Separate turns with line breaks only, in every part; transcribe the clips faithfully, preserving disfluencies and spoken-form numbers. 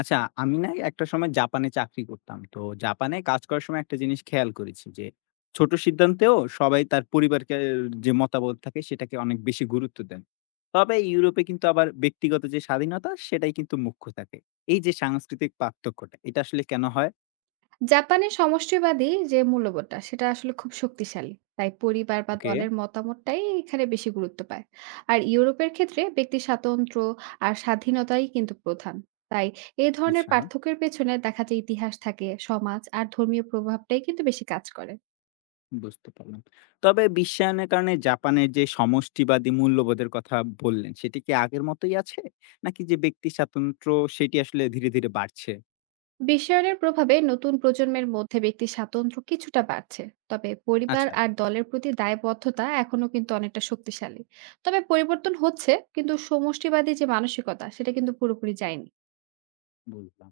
আচ্ছা, আমি না একটা সময় জাপানে চাকরি করতাম। তো জাপানে কাজ করার সময় একটা জিনিস খেয়াল করেছি যে, ছোট সিদ্ধান্তেও সবাই তার পরিবারকে যে মতামত থাকে সেটাকে অনেক বেশি গুরুত্ব দেন। তবে ইউরোপে কিন্তু আবার ব্যক্তিগত যে স্বাধীনতা সেটাই কিন্তু মুখ্য থাকে। এই যে সাংস্কৃতিক পার্থক্যটা এটা আসলে কেন হয়?
জাপানের সমষ্টিবাদী যে মূল্যবোধটা সেটা আসলে খুব শক্তিশালী। তাই পরিবার বা
ওকে।
দলের মতামতটাই এখানে বেশি গুরুত্ব পায়। আর ইউরোপের ক্ষেত্রে ব্যক্তি স্বাতন্ত্র আর স্বাধীনতাই কিন্তু প্রধান। তাই এই ধরনের
আচ্ছা,
পার্থক্যের পেছনে দেখা যায় ইতিহাস থাকে, সমাজ আর ধর্মীয় প্রভাবটাই কিন্তু বেশি কাজ করে।
বুঝতে পারলাম। তবে বিশ্বায়নের কারণে জাপানের যে সমষ্টিবাদী মূল্যবোধের কথা বললেন সেটি কি আগের মতোই আছে? নাকি যে ব্যক্তি স্বাতন্ত্র্য সেটি আসলে ধীরে ধীরে বাড়ছে?
বিশ্বায়নের প্রভাবে নতুন প্রজন্মের মধ্যে ব্যক্তি স্বাতন্ত্র্য কিছুটা বাড়ছে, তবে পরিবার
আচ্ছা।
আর দলের প্রতি দায়বদ্ধতা এখনো কিন্তু অনেকটা শক্তিশালী। তবে পরিবর্তন হচ্ছে, কিন্তু সমষ্টিবাদী যে মানসিকতা সেটা কিন্তু পুরোপুরি যায়নি।
বুঝলাম।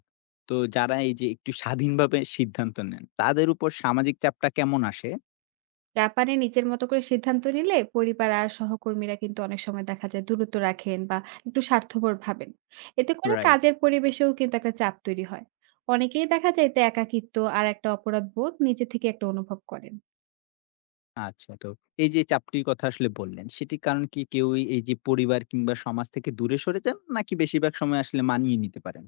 তো যারা এই যে একটু স্বাধীনভাবে সিদ্ধান্ত নেন, তাদের উপর সামাজিক চাপটা কেমন আসে?
জাপানে নিজের মতো করে সিদ্ধান্ত নিলে পরিবার আর সহকর্মীরা কিন্তু অনেক সময় দেখা যায় দূরত্ব রাখেন বা একটু স্বার্থপর ভাবেন। এতে করে
রাইট।
কাজের পরিবেশেও কিন্তু একটা চাপ তৈরি হয়। অনেকেই দেখা যায় এতে একাকিত্ব আর একটা অপরাধ বোধ নিজে থেকে একটা অনুভব করেন।
আচ্ছা, তো এই যে চাপটির কথা আসলে বললেন, সেটির কারণ কি কেউই এই যে পরিবার কিংবা সমাজ থেকে দূরে সরে যান? নাকি বেশিরভাগ সময় আসলে মানিয়ে নিতে পারেন?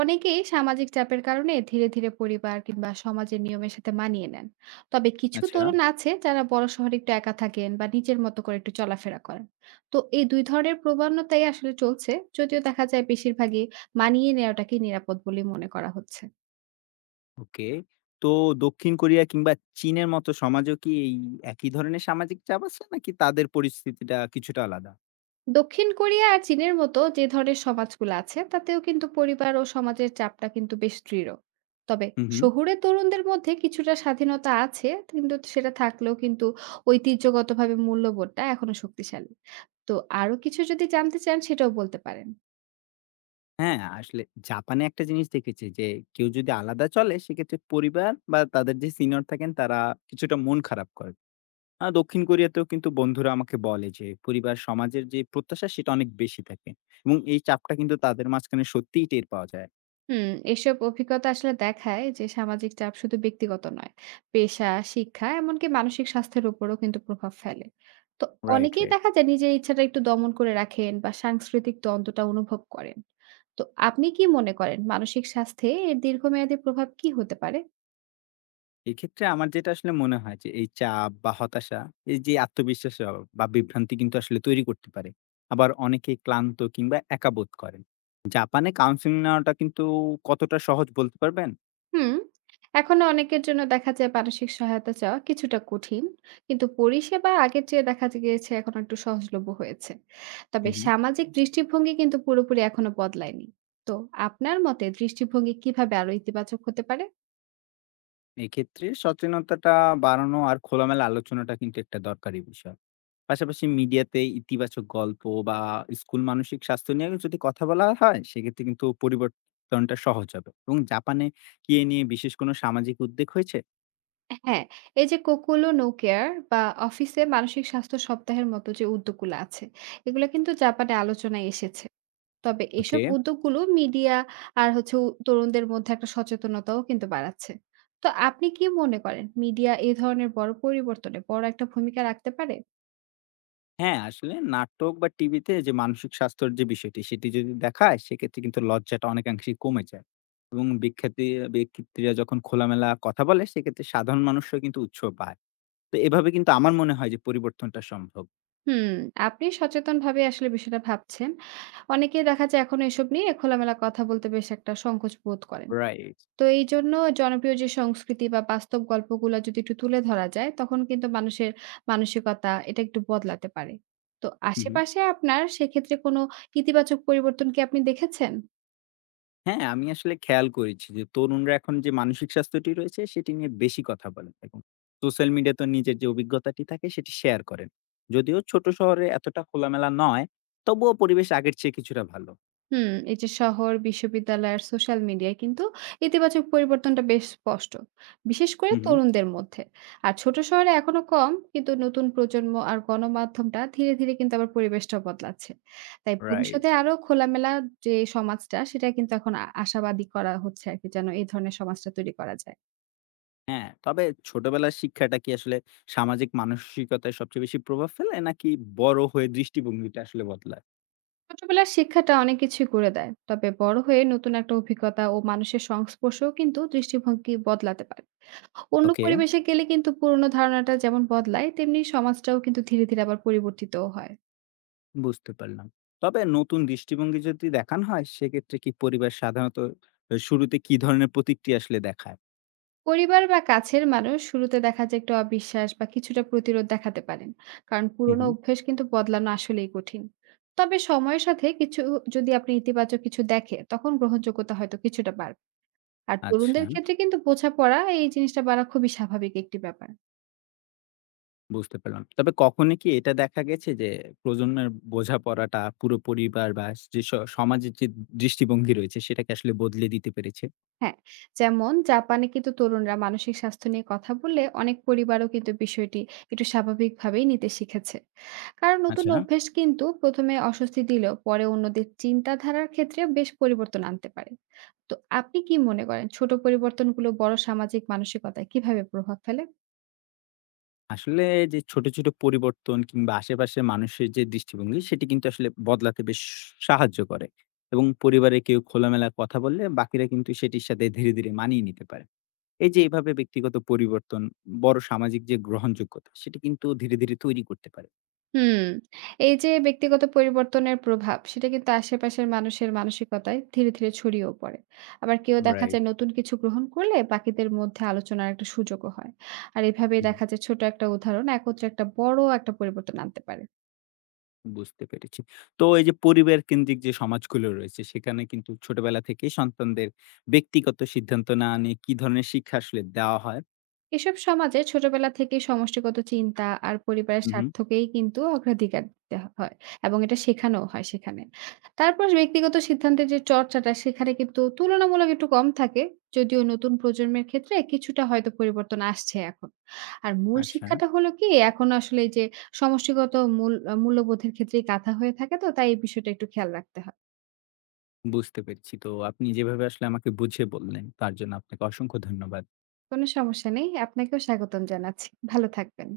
অনেকেই সামাজিক চাপের কারণে ধীরে ধীরে পরিবার কিংবা সমাজের নিয়মের সাথে মানিয়ে নেন। তবে কিছু
আচ্ছা।
তরুণ আছে যারা বড় শহরে একটু একা থাকেন বা নিজের মতো করে একটু চলাফেরা করেন। তো এই দুই ধরনের প্রবণতাই আসলে চলছে, যদিও দেখা যায় বেশিরভাগই মানিয়ে নেওয়াটাকে নিরাপদ বলে মনে করা হচ্ছে।
ওকে। তো দক্ষিণ কোরিয়া কিংবা চীনের মতো সমাজেও কি এই একই ধরনের সামাজিক চাপ আছে? নাকি তাদের পরিস্থিতিটা কিছুটা আলাদা?
দক্ষিণ কোরিয়া আর চীনের মতো যে ধরনের সমাজগুলো আছে তাতেও কিন্তু পরিবার ও সমাজের চাপটা কিন্তু বেশ দৃঢ়। তবে
হু, হু।
শহুরে তরুণদের মধ্যে কিছুটা স্বাধীনতা আছে, কিন্তু সেটা থাকলেও কিন্তু ঐতিহ্যগতভাবে মূল্যবোধটা এখনো শক্তিশালী। তো আরো কিছু যদি জানতে চান সেটাও বলতে পারেন।
হ্যাঁ, আসলে জাপানে একটা জিনিস দেখেছি যে কেউ যদি আলাদা চলে সেক্ষেত্রে পরিবার বা তাদের যে সিনিয়র থাকেন তারা কিছুটা মন খারাপ করে। আ দক্ষিণ কোরিয়াতেও কিন্তু বন্ধুরা আমাকে বলে যে পরিবার সমাজের যে প্রত্যাশা সেটা অনেক বেশি থাকে এবং এই চাপটা কিন্তু তাদের মাঝখানে সত্যিই টের পাওয়া যায়।
হুম, এসব অভিজ্ঞতা আসলে দেখায় যে সামাজিক চাপ শুধু ব্যক্তিগত নয়, পেশা, শিক্ষা এমনকি মানসিক স্বাস্থ্যের উপরও কিন্তু প্রভাব ফেলে। তো
রাইট,
অনেকেই
রাইট।
দেখা যায় নিজের ইচ্ছাটা একটু দমন করে রাখেন বা সাংস্কৃতিক দ্বন্দ্বটা অনুভব করেন। তো আপনি কি মনে করেন মানসিক স্বাস্থ্যে এর দীর্ঘমেয়াদী প্রভাব কি হতে পারে?
এক্ষেত্রে আমার যেটা আসলে মনে হয় যে এই চাপ বা হতাশা এই যে আত্মবিশ্বাস অ বা বিভ্রান্তি কিন্তু আসলে তৈরি করতে পারে। আবার অনেকেই ক্লান্ত কিংবা একা বোধ করেন। জাপানে কাউন্সেলিং নেওয়াটা কিন্তু কতটা সহজ বলতে পারবেন?
হুম। এখনো অনেকের জন্য দেখা যায় মানসিক সহায়তা চাওয়া কিছুটা কঠিন। কিন্তু পরিষেবা আগের চেয়ে দেখা যে গিয়েছে এখন একটু সহজলভ্য হয়েছে। তবে
হুম, হুম।
সামাজিক দৃষ্টিভঙ্গি কিন্তু পুরোপুরি এখনো বদলায়নি। তো আপনার মতে দৃষ্টিভঙ্গি কিভাবে আরো ইতিবাচক হতে পারে?
এক্ষেত্রে সচেতনতাটা বাড়ানো আর খোলামেলা আলোচনাটা কিন্তু একটা দরকারি বিষয়। পাশাপাশি মিডিয়াতে ইতিবাচক গল্প বা স্কুল মানসিক স্বাস্থ্য নিয়ে যদি কথা বলা হয়, সেক্ষেত্রে কিন্তু পরিবর্তনটা সহজ হবে। এবং জাপানে কি এ নিয়ে বিশেষ কোনো সামাজিক উদ্যোগ হয়েছে?
হ্যাঁ, এই যে কোকুলো নো কেয়ার বা অফিসে মানসিক স্বাস্থ্য সপ্তাহের মতো যে উদ্যোগগুলো আছে, এগুলো কিন্তু জাপানে আলোচনায় এসেছে। তবে এসব
ওকে।
উদ্যোগগুলো মিডিয়া আর হচ্ছে উ তরুণদের মধ্যে একটা সচেতনতাও কিন্তু বাড়াচ্ছে। তো আপনি কি মনে করেন মিডিয়া এ ধরনের বড় পরিবর্তনে বড় একটা ভূমিকা রাখতে পারে?
হ্যাঁ, আসলে নাটক বা টিভিতে যে মানসিক স্বাস্থ্যের যে বিষয়টি, সেটি যদি দেখায় সেক্ষেত্রে কিন্তু লজ্জাটা অনেকাংশেই কমে যায়। এবং বিখ্যাতি ব্যক্তিত্বরা যখন খোলামেলা কথা বলে সেক্ষেত্রে সাধারণ মানুষও কিন্তু উৎস পায়। তো এভাবে কিন্তু আমার মনে হয় যে পরিবর্তনটা সম্ভব।
হুম, আপনি সচেতনভাবে আসলে বিষয়টা ভাবছেন। অনেকেই দেখা যায় এখনো এসব নিয়ে খোলামেলা কথা বলতে বেশ একটা সংকোচ বোধ করেন।
রাইট।
তো এইজন্য জনপ্রিয় যে সংস্কৃতি বা বাস্তব গল্পগুলা যদি একটু তুলে ধরা যায়, তখন কিন্তু মানুষের মানসিকতা এটা একটু বদলাতে পারে। তো
হু, হু।
আশেপাশে আপনার সেক্ষেত্রে কোনো ইতিবাচক পরিবর্তন কি আপনি দেখেছেন?
হ্যাঁ, আমি আসলে খেয়াল করেছি যে তরুণরা এখন যে মানসিক স্বাস্থ্যটি রয়েছে সেটি নিয়ে বেশি কথা বলেন এবং সোশ্যাল মিডিয়াতে নিজের যে অভিজ্ঞতাটি থাকে সেটি শেয়ার করেন। যদিও ছোট শহরে এতটা খোলামেলা নয়, তবুও পরিবেশ আগের চেয়ে কিছুটা ভালো।
হুম, এই যে শহর, বিশ্ববিদ্যালয় আর সোশ্যাল মিডিয়ায় কিন্তু ইতিবাচক পরিবর্তনটা বেশ স্পষ্ট। বিশেষ করে
হু, হু।
তরুণদের মধ্যে। আর ছোট শহরে এখনো কম, কিন্তু নতুন প্রজন্ম আর গণমাধ্যমটা ধীরে, ধীরে কিন্তু আবার পরিবেশটাও বদলাচ্ছে। তাই
রাইট।
ভবিষ্যতে আরো খোলামেলা যে সমাজটা সেটা কিন্তু এখন আ আশাবাদী করা হচ্ছে আরকি যেন এই ধরনের সমাজটা তৈরি করা যায়।
হ্যাঁ, তবে ছোটবেলার শিক্ষাটা কি আসলে সামাজিক মানসিকতায় সবচেয়ে বেশি প্রভাব ফেলে নাকি বড় হয়ে দৃষ্টিভঙ্গিটা আসলে বদলায়?
ছোটবেলার শিক্ষাটা অনেক কিছুই করে দেয়। তবে বড় হয়ে নতুন একটা অভিজ্ঞতা ও মানুষের সংস্পর্শও কিন্তু দৃষ্টিভঙ্গি বদলাতে পারে। অন্য
ওকে।
পরিবেশে গেলে কিন্তু পুরোনো ধারণাটা যেমন বদলায়, তেমনি সমাজটাও কিন্তু ধীরে, ধীরে আবার পরিবর্তিতও হয়।
বুঝতে পারলাম। তবে নতুন দৃষ্টিভঙ্গি যদি দেখানো হয়, সেক্ষেত্রে কি পরিবার সাধারণত আ শুরুতে কি ধরনের প্রতিক্রিয়া আসলে দেখায়?
পরিবার বা কাছের মানুষ শুরুতে দেখা যায় একটু অবিশ্বাস বা কিছুটা প্রতিরোধ দেখাতে পারেন। কারণ
হু,
পুরোনো
হু।
অভ্যেস কিন্তু বদলানো আসলেই কঠিন। তবে সময়ের সাথে কিছু যদি আপনি ইতিবাচক কিছু দেখে, তখন গ্রহণযোগ্যতা হয়তো কিছুটা বাড়বে। আর
আচ্ছা,
তরুণদের ক্ষেত্রে কিন্তু বোঝাপড়া এই জিনিসটা বাড়া খুবই স্বাভাবিক একটি ব্যাপার।
বুঝতে পারলাম। তবে কখনো কি এটা দেখা গেছে যে, প্রজন্মের বোঝাপড়াটা পুরো পরিবার বা যে স সমাজের যে দৃষ্টিভঙ্গি রয়েছে, সেটাকে আসলে বদলে দিতে পেরেছে?
হ্যাঁ, যেমন জাপানে কিন্তু তরুণরা মানসিক স্বাস্থ্য নিয়ে কথা বললে অনেক পরিবারও কিন্তু বিষয়টি একটু স্বাভাবিকভাবেই নিতে শিখেছে। কারণ নতুন
আচ্ছা,
অভ্যেস কিন্তু প্রথমে অস্বস্তি দিলেও পরে অন্যদের চিন্তাধারার ক্ষেত্রে বেশ পরিবর্তন আনতে পারে। তো আপনি কি মনে করেন ছোট পরিবর্তনগুলো বড় সামাজিক মানসিকতায় কিভাবে প্রভাব ফেলে?
আসলে যে ছোট ছোট পরিবর্তন কিংবা আশেপাশের মানুষের যে দৃষ্টিভঙ্গি, সেটি কিন্তু আসলে বদলাতে বেশ সাহায্য করে এবং পরিবারে কেউ খোলামেলা কথা বললে, বাকিরা কিন্তু সেটির সাথে ধীরে ধীরে মানিয়ে নিতে পারে। এই যে এভাবে ব্যক্তিগত পরিবর্তন বড় সামাজিক যে গ্রহণযোগ্যতা সেটা কিন্তু ধীরে ধীরে তৈরি করতে পারে।
হুম, এই যে ব্যক্তিগত পরিবর্তনের প্রভাব সেটা কিন্তু আশেপাশের মানুষের মানসিকতায় ধীরে, ধীরে ছড়িয়েও পড়ে। আবার কেউ দেখা
রাইট।
যায় নতুন কিছু গ্রহণ করলে বাকিদের মধ্যে আলোচনার একটা সুযোগও হয়। আর এভাবেই
হুম।
দেখা যায় ছোট একটা উদাহরণ একত্রে একটা বড় একটা পরিবর্তন আনতে পারে।
বুঝতে পেরেছি। তো এই যে পরিবার কেন্দ্রিক যে সমাজগুলো রয়েছে সেখানে কিন্তু ছোটবেলা থেকেই সন্তানদের ব্যক্তিগত সিদ্ধান্ত না নিয়ে কি ধরনের শিক্ষা আসলে দেওয়া হয়?
এসব সমাজে ছোটবেলা থেকে সমষ্টিগত চিন্তা আর পরিবারের
হু, হু।
স্বার্থকেই কিন্তু অগ্রাধিকার দিতে হয়, এবং এটা শেখানো হয় সেখানে। তারপর ব্যক্তিগত সিদ্ধান্তের যে চর্চাটা সেখানে কিন্তু তুলনামূলক একটু কম থাকে, যদিও নতুন প্রজন্মের ক্ষেত্রে কিছুটা হয়তো পরিবর্তন আসছে এখন। আর মূল
আচ্ছা।
শিক্ষাটা হলো কি এখন আসলে এই যে সমষ্টিগত মূল মূল্যবোধের ক্ষেত্রেই কাঁথা হয়ে থাকে, তো তাই এই বিষয়টা একটু খেয়াল রাখতে হয়।
বুঝতে পেরেছি। তো আপনি যেভাবে আসলে আমাকে বুঝিয়ে বললেন তার জন্য আপনাকে অসংখ্য ধন্যবাদ।
কোনো সমস্যা নেই, আপনাকেও স্বাগতম জানাচ্ছি। ভালো থাকবেন।